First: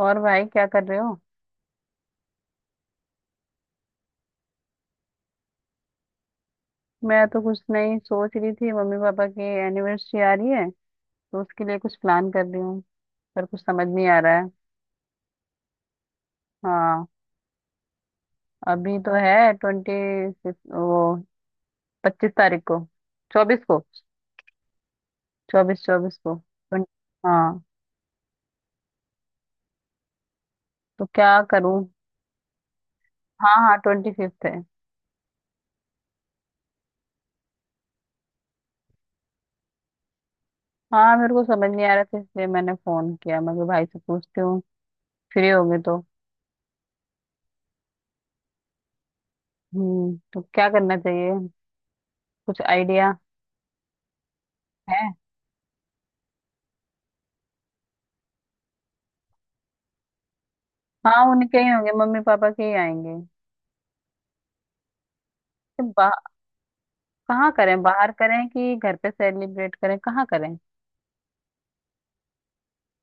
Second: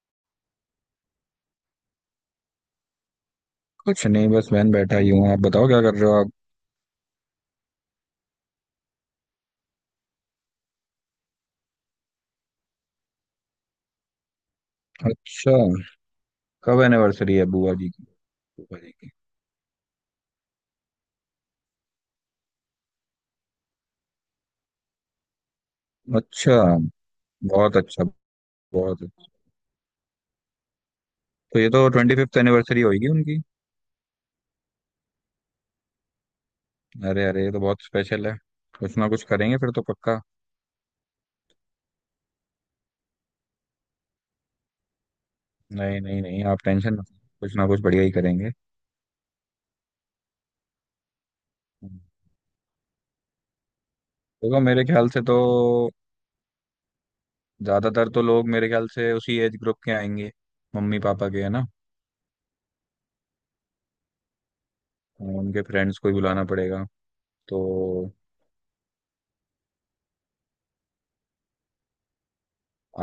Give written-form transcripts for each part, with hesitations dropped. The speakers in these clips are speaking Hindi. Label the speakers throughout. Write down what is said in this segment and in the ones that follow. Speaker 1: और भाई क्या कर रहे हो?
Speaker 2: कुछ नहीं, बस बहन बैठा ही हूँ। आप बताओ क्या कर रहे हो आप।
Speaker 1: मैं तो कुछ नहीं सोच रही थी। मम्मी पापा की एनिवर्सरी आ रही है, तो उसके लिए कुछ प्लान कर रही हूँ, पर कुछ समझ नहीं आ रहा है।
Speaker 2: अच्छा, कब
Speaker 1: हाँ,
Speaker 2: एनिवर्सरी है बुआ जी की? बुआ जी
Speaker 1: अभी
Speaker 2: की
Speaker 1: तो है ट्वेंटी सिक्स, वो 25 तारीख को, 24 को, चौबीस चौबीस को
Speaker 2: अच्छा।
Speaker 1: 20। हाँ,
Speaker 2: बहुत अच्छा। बहुत अच्छा।
Speaker 1: तो क्या
Speaker 2: तो ये
Speaker 1: करूँ।
Speaker 2: तो ट्वेंटी फिफ्थ एनिवर्सरी होगी उनकी।
Speaker 1: हाँ हाँ, ट्वेंटी फिफ्थ है।
Speaker 2: अरे अरे, ये तो बहुत स्पेशल है। कुछ ना कुछ करेंगे फिर तो पक्का।
Speaker 1: हाँ, मेरे को समझ नहीं आ रहा था, इसलिए मैंने फोन किया। मैं कहा, भाई से पूछती हूँ, फ्री होंगे तो।
Speaker 2: नहीं नहीं नहीं, आप टेंशन मत लो, कुछ ना कुछ बढ़िया ही करेंगे।
Speaker 1: तो क्या करना चाहिए, कुछ आइडिया
Speaker 2: देखो मेरे
Speaker 1: है।
Speaker 2: ख्याल से तो ज्यादातर तो लोग मेरे ख्याल से उसी एज ग्रुप के आएंगे, मम्मी
Speaker 1: हाँ,
Speaker 2: पापा के है
Speaker 1: उनके
Speaker 2: ना।
Speaker 1: ही होंगे, मम्मी पापा के ही आएंगे।
Speaker 2: उनके
Speaker 1: तो
Speaker 2: फ्रेंड्स को ही बुलाना पड़ेगा।
Speaker 1: कहाँ
Speaker 2: तो
Speaker 1: करें? बाहर करें कि घर पे सेलिब्रेट करें? कहाँ करें?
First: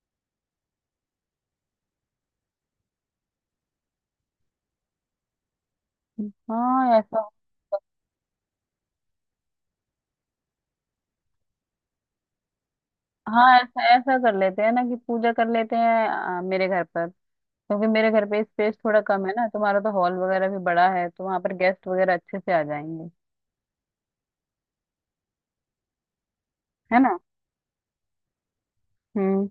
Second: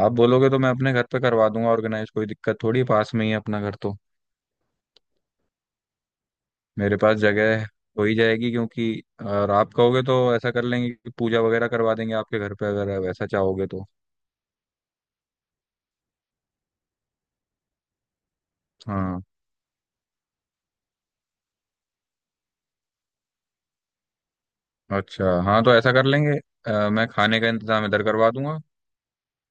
Speaker 2: आप बोलोगे तो मैं अपने घर पे करवा दूंगा ऑर्गेनाइज। कोई दिक्कत थोड़ी, पास में ही है अपना घर तो। मेरे
Speaker 1: हाँ
Speaker 2: पास
Speaker 1: ऐसा।
Speaker 2: जगह है, हो ही जाएगी। क्योंकि और आप कहोगे तो ऐसा कर लेंगे कि पूजा वगैरह करवा देंगे आपके घर पे, अगर वैसा
Speaker 1: हाँ,
Speaker 2: चाहोगे
Speaker 1: ऐसा
Speaker 2: तो।
Speaker 1: ऐसा कर लेते हैं ना कि पूजा कर लेते हैं, मेरे घर पर। क्योंकि मेरे घर पे स्पेस थोड़ा
Speaker 2: हाँ,
Speaker 1: कम है ना, तुम्हारा तो हॉल वगैरह भी बड़ा है, तो वहां पर गेस्ट वगैरह अच्छे से आ जाएंगे,
Speaker 2: अच्छा, हाँ तो ऐसा कर लेंगे।
Speaker 1: है
Speaker 2: मैं
Speaker 1: ना।
Speaker 2: खाने का इंतजाम इधर करवा दूंगा।
Speaker 1: हम्म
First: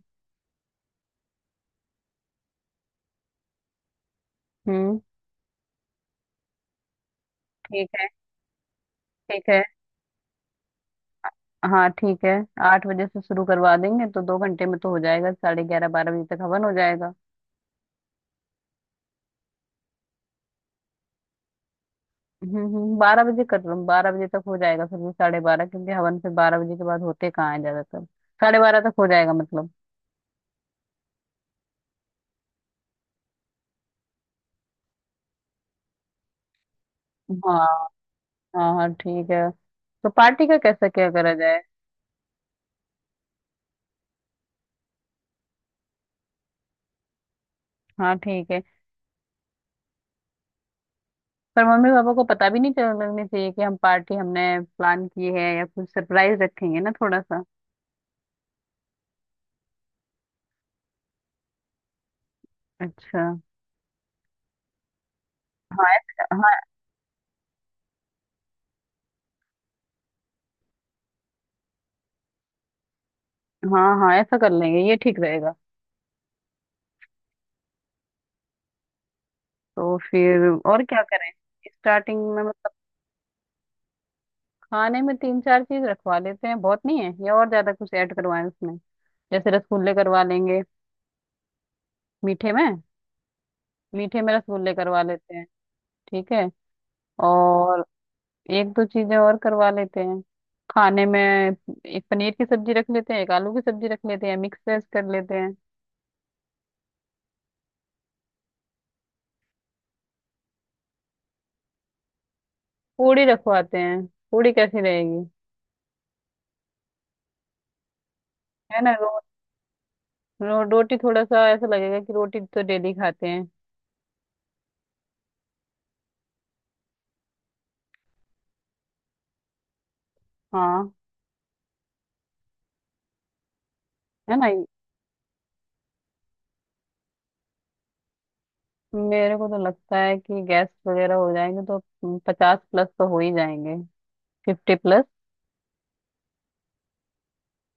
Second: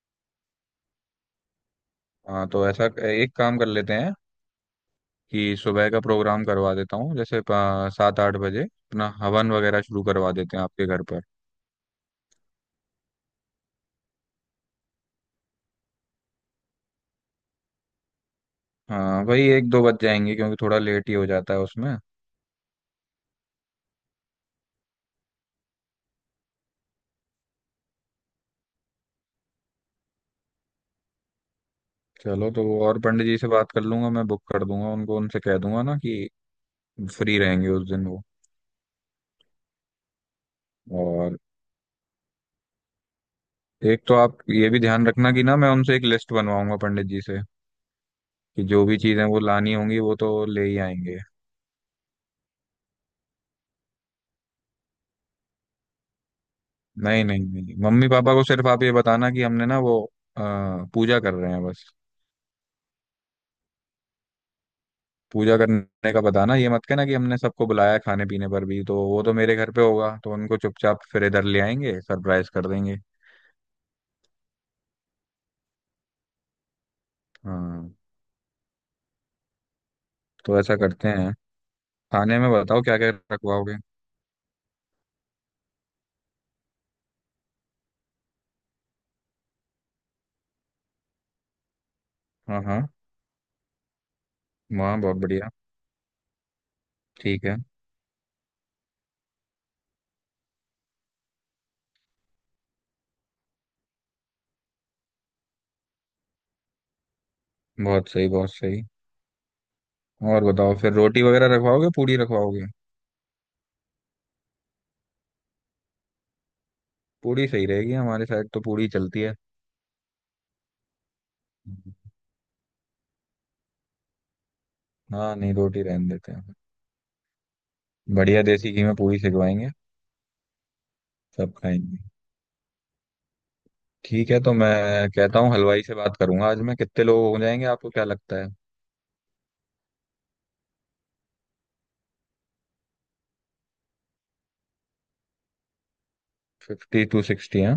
Speaker 2: हाँ तो ऐसा एक काम कर लेते हैं
Speaker 1: हम्म।
Speaker 2: कि सुबह का प्रोग्राम करवा देता हूँ, जैसे
Speaker 1: ठीक है,
Speaker 2: सात आठ बजे अपना
Speaker 1: ठीक
Speaker 2: हवन
Speaker 1: है,
Speaker 2: वगैरह शुरू करवा देते हैं आपके घर पर।
Speaker 1: हाँ ठीक है। 8 बजे से शुरू करवा देंगे तो 2 घंटे में तो हो जाएगा, साढ़े ग्यारह 12 बजे तक हवन हो जाएगा।
Speaker 2: हाँ, वही एक दो बज जाएंगे क्योंकि थोड़ा लेट ही हो जाता है उसमें।
Speaker 1: 12 बजे कर लो, 12 बजे तक हो जाएगा फिर भी, साढ़े बारह, क्योंकि हवन फिर 12 बजे के बाद होते कहाँ है ज्यादातर। साढ़े बारह तक हो जाएगा मतलब।
Speaker 2: चलो तो वो और पंडित जी से बात कर लूंगा मैं, बुक कर दूंगा उनको, उनसे कह दूंगा ना कि फ्री
Speaker 1: हाँ
Speaker 2: रहेंगे उस दिन वो।
Speaker 1: हाँ हाँ, ठीक है। तो पार्टी का कैसा क्या करा
Speaker 2: और
Speaker 1: जाए?
Speaker 2: एक तो आप ये भी ध्यान रखना कि ना, मैं उनसे एक लिस्ट बनवाऊंगा पंडित जी से
Speaker 1: हाँ ठीक है।
Speaker 2: कि जो भी चीजें वो लानी होंगी वो तो ले ही आएंगे।
Speaker 1: पर मम्मी पापा को पता भी नहीं चल लगनी चाहिए कि हम पार्टी हमने प्लान की है, या कुछ सरप्राइज रखेंगे ना थोड़ा
Speaker 2: नहीं नहीं
Speaker 1: सा।
Speaker 2: नहीं, मम्मी पापा को सिर्फ आप ये बताना कि हमने ना वो अ, पूजा कर रहे हैं बस।
Speaker 1: अच्छा,
Speaker 2: पूजा
Speaker 1: हाँ
Speaker 2: करने का
Speaker 1: ऐसा। हाँ
Speaker 2: बताना, ये मत कहना कि हमने सबको बुलाया है खाने पीने पर, भी तो वो तो मेरे घर पे होगा तो उनको चुपचाप फिर इधर ले आएंगे, सरप्राइज कर देंगे।
Speaker 1: हाँ हाँ, ऐसा कर लेंगे, ये ठीक रहेगा।
Speaker 2: हाँ
Speaker 1: तो फिर
Speaker 2: तो ऐसा
Speaker 1: और क्या
Speaker 2: करते
Speaker 1: करें,
Speaker 2: हैं।
Speaker 1: स्टार्टिंग
Speaker 2: खाने
Speaker 1: में
Speaker 2: में
Speaker 1: मतलब।
Speaker 2: बताओ क्या क्या रखवाओगे।
Speaker 1: खाने में तीन चार चीज रखवा लेते हैं, बहुत नहीं है या और ज्यादा कुछ ऐड करवाएं उसमें? जैसे रसगुल्ले करवा लेंगे, मीठे
Speaker 2: हाँ
Speaker 1: में।
Speaker 2: हाँ,
Speaker 1: मीठे में रसगुल्ले
Speaker 2: वाह
Speaker 1: करवा
Speaker 2: बहुत
Speaker 1: लेते हैं,
Speaker 2: बढ़िया।
Speaker 1: ठीक है।
Speaker 2: ठीक है।
Speaker 1: और एक दो चीजें और करवा लेते हैं। खाने में एक पनीर की सब्जी रख लेते हैं, एक आलू की सब्जी रख लेते हैं, मिक्स वेज कर लेते हैं।
Speaker 2: बहुत सही बहुत सही। और बताओ फिर रोटी वगैरह रखवाओगे, पूड़ी रखवाओगे?
Speaker 1: पूड़ी रखवाते हैं, पूड़ी कैसी रहेगी?
Speaker 2: पूड़ी सही रहेगी, हमारे साइड तो
Speaker 1: है
Speaker 2: पूड़ी
Speaker 1: ना, रो,
Speaker 2: चलती है।
Speaker 1: रो, रोटी थोड़ा सा ऐसा लगेगा कि रोटी तो डेली खाते हैं।
Speaker 2: हाँ, नहीं, रोटी रहने देते हैं। बढ़िया देसी घी में पूड़ी सिखवाएंगे,
Speaker 1: हाँ,
Speaker 2: सब खाएंगे। ठीक
Speaker 1: है
Speaker 2: है
Speaker 1: ना।
Speaker 2: तो मैं कहता हूँ हलवाई से बात करूंगा आज मैं। कितने लोग हो जाएंगे, आपको क्या लगता है?
Speaker 1: मेरे को तो लगता है कि गैस वगैरह हो जाएंगे तो 50 प्लस तो हो ही जाएंगे। Fifty plus.
Speaker 2: Fifty to sixty है।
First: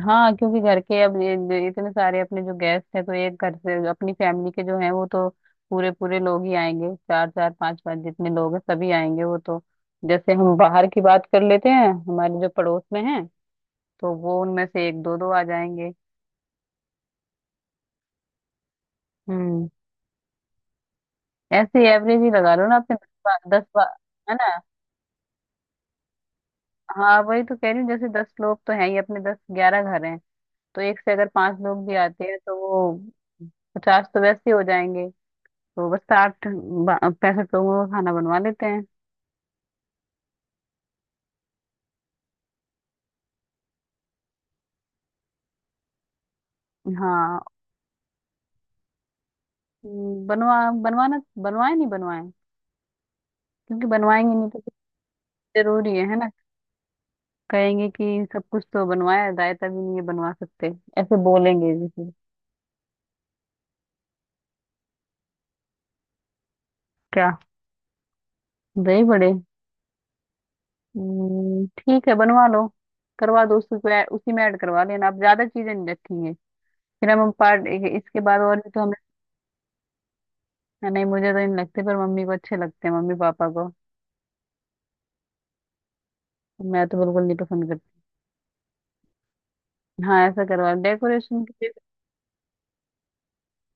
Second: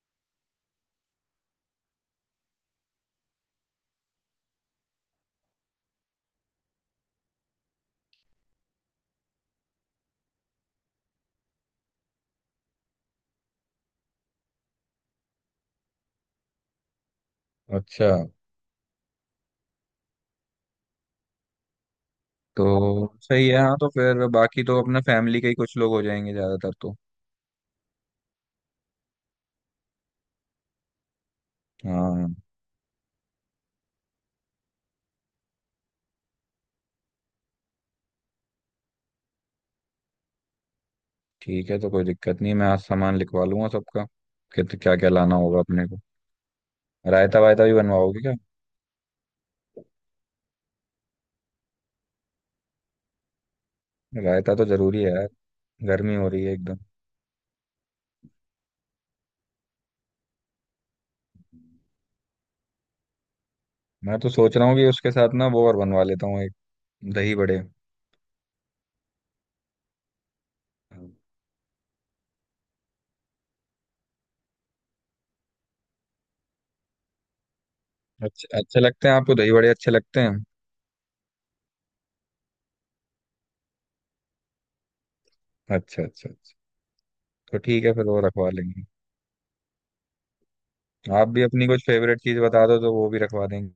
Speaker 1: हाँ, क्योंकि घर के अब ये इतने सारे अपने जो गेस्ट हैं, तो एक घर से जो अपनी फैमिली के जो हैं वो तो पूरे पूरे लोग ही आएंगे, चार चार पांच पांच जितने लोग हैं सभी आएंगे वो तो। जैसे हम बाहर की बात कर लेते हैं, हमारे जो पड़ोस में हैं तो वो उनमें से एक दो दो आ जाएंगे।
Speaker 2: अच्छा,
Speaker 1: हम्म ऐसे एवरेज ही लगा लो ना अपने
Speaker 2: तो सही है। हाँ तो फिर
Speaker 1: है ना।
Speaker 2: बाकी तो अपने फैमिली के ही कुछ लोग हो जाएंगे ज्यादातर तो।
Speaker 1: हाँ वही तो कह रही हूँ, जैसे दस लोग तो हैं ही, अपने दस ग्यारह घर हैं, तो एक से अगर पांच लोग भी आते
Speaker 2: हाँ
Speaker 1: हैं तो वो 50 तो वैसे ही हो जाएंगे। तो बस 65 लोगों का खाना बनवा लेते हैं।
Speaker 2: ठीक है, तो कोई दिक्कत नहीं है। मैं आज सामान लिखवा लूंगा सबका, कित क्या क्या लाना होगा अपने को।
Speaker 1: हाँ।
Speaker 2: रायता वायता भी बनवाओगे क्या?
Speaker 1: हम्म, बनवा बनवाना, बनवाए नहीं बनवाए, क्योंकि बनवाएंगे नहीं
Speaker 2: रायता
Speaker 1: तो
Speaker 2: तो
Speaker 1: कुछ।
Speaker 2: जरूरी है यार,
Speaker 1: जरूरी है
Speaker 2: गर्मी
Speaker 1: है
Speaker 2: हो
Speaker 1: ना।
Speaker 2: रही है एकदम।
Speaker 1: कहेंगे कि सब कुछ तो बनवाया, रायता भी नहीं है बनवा सकते। ऐसे बोलेंगे जैसे।
Speaker 2: मैं तो सोच रहा हूँ कि उसके साथ ना वो और बनवा लेता हूँ एक,
Speaker 1: क्या?
Speaker 2: दही बड़े।
Speaker 1: दही बड़े। ठीक है, बनवा लो। करवा दो, उसी को उसी में ऐड करवा लेना। आप ज्यादा चीजें नहीं रखेंगे, फिर हम पार्ट, इसके बाद
Speaker 2: अच्छे
Speaker 1: और भी
Speaker 2: अच्छे
Speaker 1: तो हमें।
Speaker 2: लगते हैं आपको दही बड़े अच्छे लगते हैं?
Speaker 1: नहीं, मुझे तो नहीं लगते, पर मम्मी को अच्छे लगते हैं, मम्मी पापा को।
Speaker 2: अच्छा अच्छा अच्छा।
Speaker 1: मैं तो बिल्कुल नहीं
Speaker 2: तो
Speaker 1: पसंद
Speaker 2: ठीक है
Speaker 1: करती।
Speaker 2: फिर, वो रखवा लेंगे।
Speaker 1: हाँ ऐसा करवा
Speaker 2: आप भी
Speaker 1: डेकोरेशन।
Speaker 2: अपनी कुछ फेवरेट चीज बता दो तो वो भी रखवा देंगे।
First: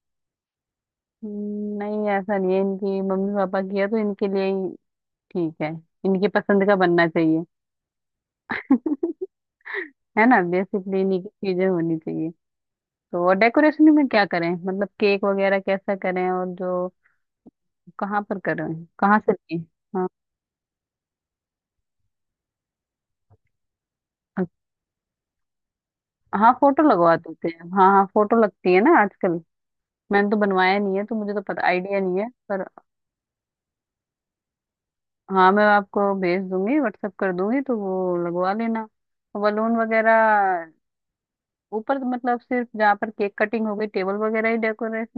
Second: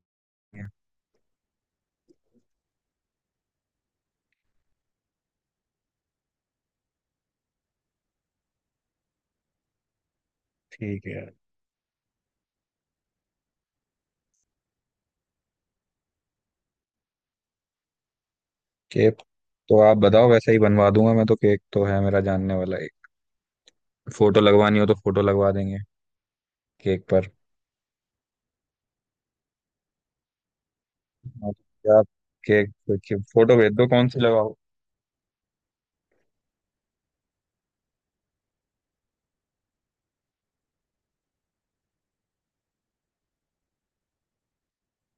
Speaker 1: नहीं ऐसा नहीं है, इनकी मम्मी पापा किया तो इनके लिए ही, ठीक है, इनकी पसंद का बनना चाहिए। है ना, बेसिकली
Speaker 2: ठीक है
Speaker 1: इन्हीं की
Speaker 2: यार।
Speaker 1: चीजें होनी चाहिए। तो और डेकोरेशन में क्या करें, मतलब केक वगैरह कैसा करें, और जो कहाँ पर करें,
Speaker 2: केक
Speaker 1: कहाँ से लें?
Speaker 2: तो आप
Speaker 1: हाँ।
Speaker 2: बताओ, वैसे ही बनवा दूंगा मैं तो। केक तो है मेरा जानने वाला एक। फोटो
Speaker 1: अच्छा,
Speaker 2: लगवानी हो तो फोटो लगवा देंगे
Speaker 1: हाँ फोटो
Speaker 2: केक
Speaker 1: लगवा
Speaker 2: पर।
Speaker 1: देते हैं। हाँ हाँ, फोटो लगती है ना आजकल। मैंने तो बनवाया नहीं है, तो मुझे तो
Speaker 2: हाँ,
Speaker 1: पता
Speaker 2: तो
Speaker 1: आइडिया
Speaker 2: आप
Speaker 1: नहीं है पर।
Speaker 2: केक देखिए, फोटो भेज दो कौन सी लगाओ।
Speaker 1: हाँ मैं आपको भेज दूंगी, व्हाट्सएप कर दूंगी, तो वो लगवा लेना। बलून वगैरह ऊपर, मतलब सिर्फ जहाँ पर केक कटिंग हो, गई टेबल वगैरह ही डेकोरेट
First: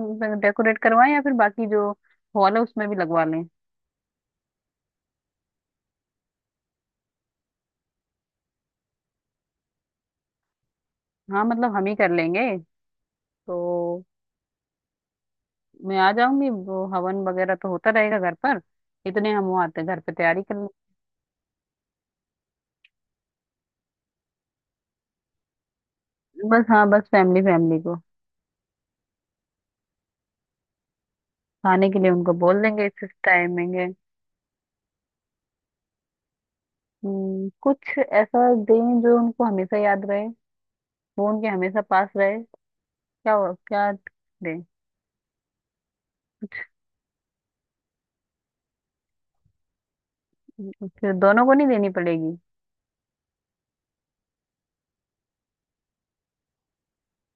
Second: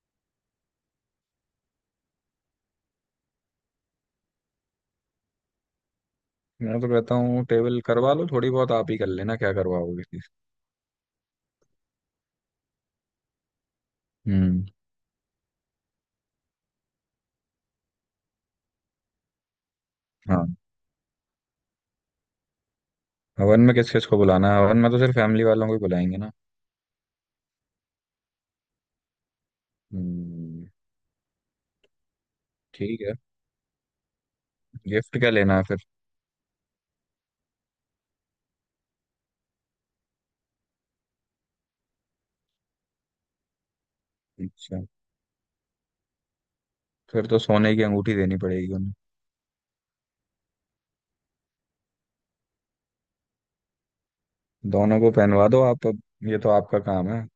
Speaker 1: डेकोरेट करवाएं, या फिर बाकी जो हॉल है उसमें भी लगवा लें।
Speaker 2: मैं तो कहता हूँ टेबल करवा लो थोड़ी बहुत आप ही, कर लेना क्या करवाओगे किसी
Speaker 1: हाँ, मतलब हम ही कर लेंगे तो।
Speaker 2: से। हम्म,
Speaker 1: मैं आ जाऊंगी, वो हवन वगैरह तो होता रहेगा घर पर, इतने हम वो आते हैं घर पे, तैयारी
Speaker 2: हाँ।
Speaker 1: कर लें।
Speaker 2: हवन में किस किस को बुलाना है? हवन में तो सिर्फ फैमिली वालों को ही बुलाएंगे ना।
Speaker 1: बस। हाँ बस, फैमिली फैमिली को।
Speaker 2: हम्म,
Speaker 1: खाने के लिए उनको बोल देंगे,
Speaker 2: ठीक
Speaker 1: इस
Speaker 2: है।
Speaker 1: टाइमिंग है।
Speaker 2: गिफ्ट क्या लेना है फिर?
Speaker 1: कुछ ऐसा दें जो उनको हमेशा याद रहे, वो उनके हमेशा पास रहे। क्या क्या दें?
Speaker 2: अच्छा, फिर तो सोने की अंगूठी देनी पड़ेगी उन्हें।
Speaker 1: फिर दोनों को नहीं देनी पड़ेगी?
Speaker 2: दोनों को पहनवा दो आप अब, ये तो आपका काम है।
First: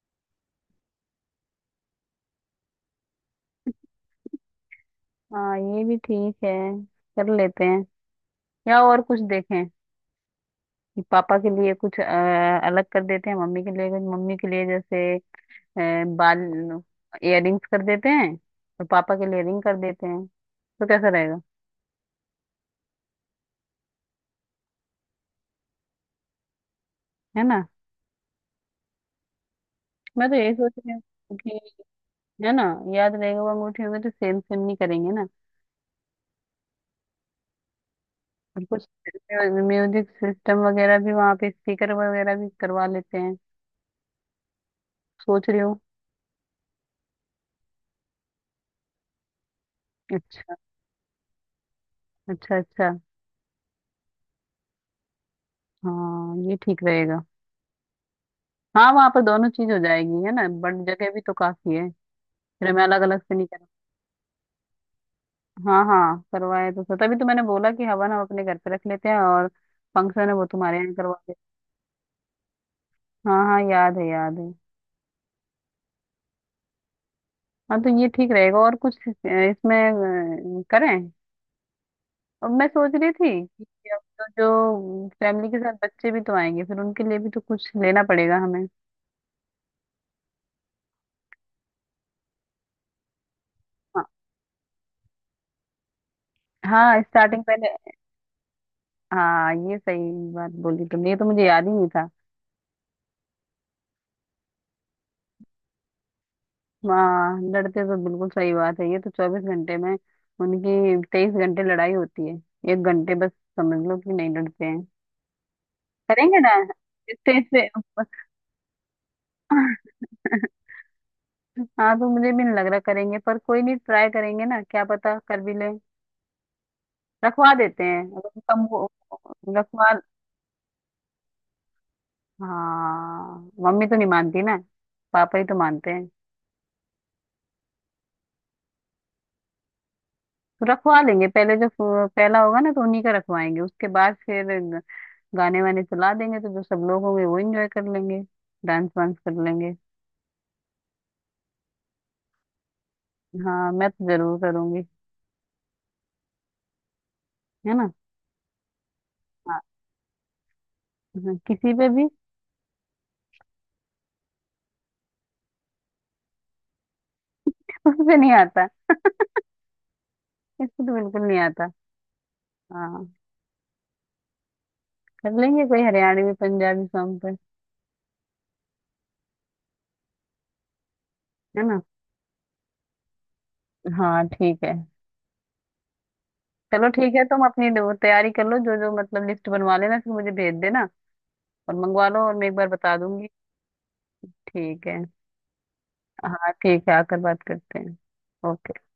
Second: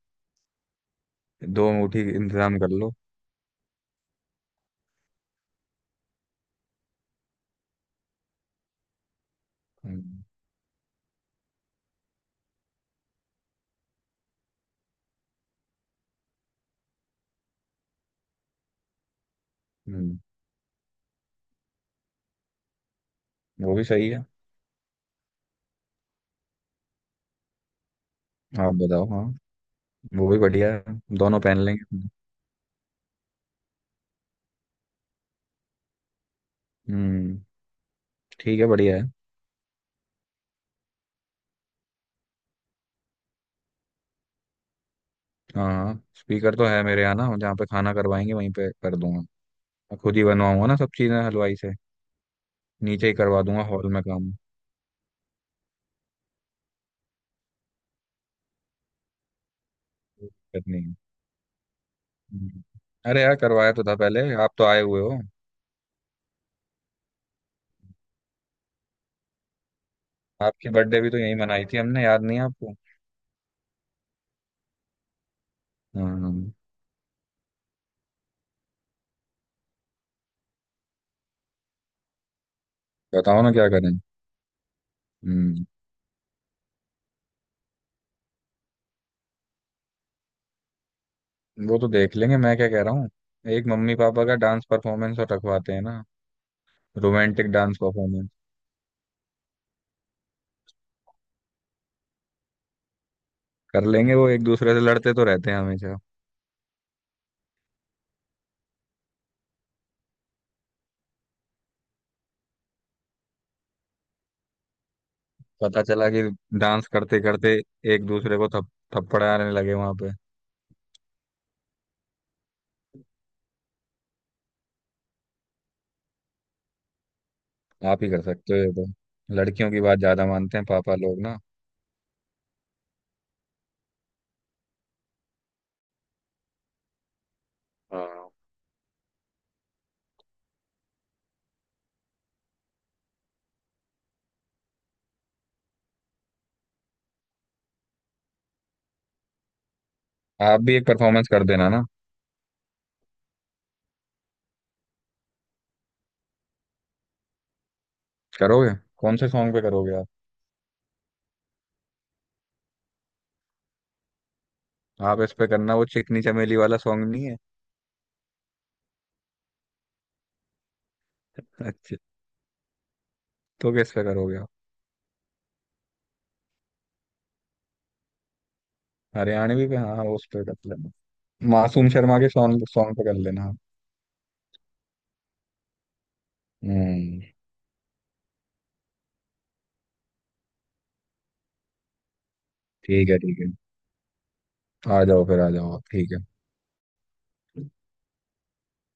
Speaker 2: दो अंगूठी इंतजाम कर लो।
Speaker 1: हाँ ये भी ठीक है, कर लेते हैं। या और कुछ देखें
Speaker 2: हम्म
Speaker 1: कि पापा के लिए कुछ अलग कर देते हैं, मम्मी के लिए कुछ, मम्मी के लिए जैसे अ, बाल इयररिंग्स कर देते हैं, और पापा के लिए रिंग कर देते
Speaker 2: हम्म,
Speaker 1: हैं, तो कैसा रहेगा,
Speaker 2: वो भी सही है।
Speaker 1: है ना।
Speaker 2: आप बताओ, हाँ,
Speaker 1: मैं
Speaker 2: वो
Speaker 1: तो
Speaker 2: भी
Speaker 1: यही सोच
Speaker 2: बढ़िया
Speaker 1: रही
Speaker 2: है,
Speaker 1: हूँ
Speaker 2: दोनों
Speaker 1: कि,
Speaker 2: पहन लेंगे।
Speaker 1: है ना, याद रहेगा, वो अंगूठी होगी तो सेम सेम नहीं करेंगे ना।
Speaker 2: हम्म, ठीक
Speaker 1: और
Speaker 2: है,
Speaker 1: कुछ
Speaker 2: बढ़िया है।
Speaker 1: म्यूजिक सिस्टम वगैरह भी वहाँ पे, स्पीकर वगैरह भी करवा लेते हैं, सोच रही
Speaker 2: हाँ
Speaker 1: हूँ।
Speaker 2: हाँ, स्पीकर तो है मेरे यहाँ ना, जहाँ पे खाना करवाएंगे वहीं पे कर दूंगा। मैं खुद ही
Speaker 1: अच्छा
Speaker 2: बनवाऊंगा ना सब चीज़ें हलवाई से।
Speaker 1: अच्छा अच्छा।
Speaker 2: नीचे ही करवा दूंगा हॉल में काम,
Speaker 1: हाँ ये ठीक रहेगा। हाँ, वहां पर दोनों चीज हो जाएगी
Speaker 2: कोई
Speaker 1: है ना,
Speaker 2: दिक्कत नहीं
Speaker 1: बट
Speaker 2: है।
Speaker 1: जगह भी तो काफी है।
Speaker 2: हम्म।
Speaker 1: फिर हमें अलग अलग
Speaker 2: अरे
Speaker 1: से
Speaker 2: यार,
Speaker 1: नहीं करना।
Speaker 2: करवाया तो था पहले, आप तो आए हुए हो।
Speaker 1: हाँ हाँ, करवाए तो सर, तभी तो मैंने बोला कि हवन हम अपने घर पे रख लेते हैं, और फंक्शन है वो
Speaker 2: आपकी
Speaker 1: तुम्हारे यहाँ
Speaker 2: बर्थडे भी
Speaker 1: करवा
Speaker 2: तो
Speaker 1: दे।
Speaker 2: यहीं मनाई थी हमने, याद नहीं है आपको?
Speaker 1: हाँ हाँ, याद है, याद है।
Speaker 2: हाँ हाँ।
Speaker 1: हाँ तो ये ठीक रहेगा। और कुछ इसमें करें? और मैं सोच रही थी
Speaker 2: बताओ ना क्या
Speaker 1: कि
Speaker 2: करें।
Speaker 1: अब तो जो फैमिली के
Speaker 2: हम्म,
Speaker 1: साथ बच्चे भी तो आएंगे, फिर उनके लिए भी तो कुछ लेना पड़ेगा हमें।
Speaker 2: वो तो देख लेंगे। मैं क्या कह रहा हूँ, एक मम्मी
Speaker 1: हाँ,
Speaker 2: पापा का डांस परफॉर्मेंस और रखवाते हैं ना।
Speaker 1: हाँ स्टार्टिंग
Speaker 2: रोमांटिक
Speaker 1: पहले।
Speaker 2: डांस परफॉर्मेंस
Speaker 1: हाँ ये सही बात बोली तुमने, ये तो मुझे याद ही नहीं था।
Speaker 2: कर लेंगे वो, एक दूसरे से लड़ते तो रहते हैं हमेशा।
Speaker 1: हाँ, लड़ते तो बिल्कुल सही बात है, ये तो 24 घंटे में उनकी 23 घंटे लड़ाई होती है, 1 घंटे बस समझ लो कि नहीं लड़ते हैं।
Speaker 2: पता चला कि
Speaker 1: करेंगे ना,
Speaker 2: डांस करते
Speaker 1: स्टेज
Speaker 2: करते
Speaker 1: पे।
Speaker 2: एक दूसरे को थप थप्पड़ाने लगे वहां पे।
Speaker 1: हाँ तो मुझे भी नहीं लग रहा करेंगे, पर कोई नहीं, ट्राई करेंगे ना, क्या पता कर भी ले। रखवा देते हैं,
Speaker 2: आप ही कर
Speaker 1: अगर
Speaker 2: सकते हो
Speaker 1: कम
Speaker 2: ये तो,
Speaker 1: हो।
Speaker 2: लड़कियों की
Speaker 1: रखवा।
Speaker 2: बात ज्यादा मानते हैं पापा लोग ना।
Speaker 1: हाँ, मम्मी तो नहीं मानती ना, पापा ही तो मानते हैं।
Speaker 2: हाँ,
Speaker 1: रखवा लेंगे पहले, जो पहला होगा ना तो उन्हीं का रखवाएंगे, उसके बाद फिर गाने वाने चला देंगे, तो जो सब लोग होंगे वो एंजॉय कर लेंगे, डांस वांस कर लेंगे।
Speaker 2: आप भी एक परफॉर्मेंस कर देना ना।
Speaker 1: हाँ मैं तो जरूर करूंगी, है ना।
Speaker 2: करोगे? कौन से सॉन्ग
Speaker 1: हाँ
Speaker 2: पे करोगे आप?
Speaker 1: हाँ, किसी पे भी।
Speaker 2: आप इस पे करना, वो चिकनी चमेली वाला सॉन्ग नहीं है।
Speaker 1: उससे नहीं आता, इसको तो बिल्कुल नहीं आता।
Speaker 2: अच्छा,
Speaker 1: हाँ,
Speaker 2: तो किस पे करोगे आप?
Speaker 1: कर लेंगे कोई हरियाणवी पंजाबी सॉन्ग पे।
Speaker 2: हरियाणवी पे, हाँ वो उस पे कर लेना।
Speaker 1: है ना।
Speaker 2: मासूम शर्मा के सॉन्ग सॉन्ग पे कर लेना आप।
Speaker 1: हाँ ठीक है। चलो ठीक
Speaker 2: हम्म,
Speaker 1: है, तुम अपनी वो तैयारी कर लो, जो जो मतलब लिस्ट बनवा लेना फिर मुझे भेज देना, और मंगवा लो और मैं एक बार बता
Speaker 2: ठीक है।
Speaker 1: दूंगी।
Speaker 2: ठीक
Speaker 1: ठीक
Speaker 2: है,
Speaker 1: है।
Speaker 2: आ जाओ फिर, आ जाओ आप। ठीक है।
Speaker 1: हाँ ठीक है, आकर बात करते हैं। ओके।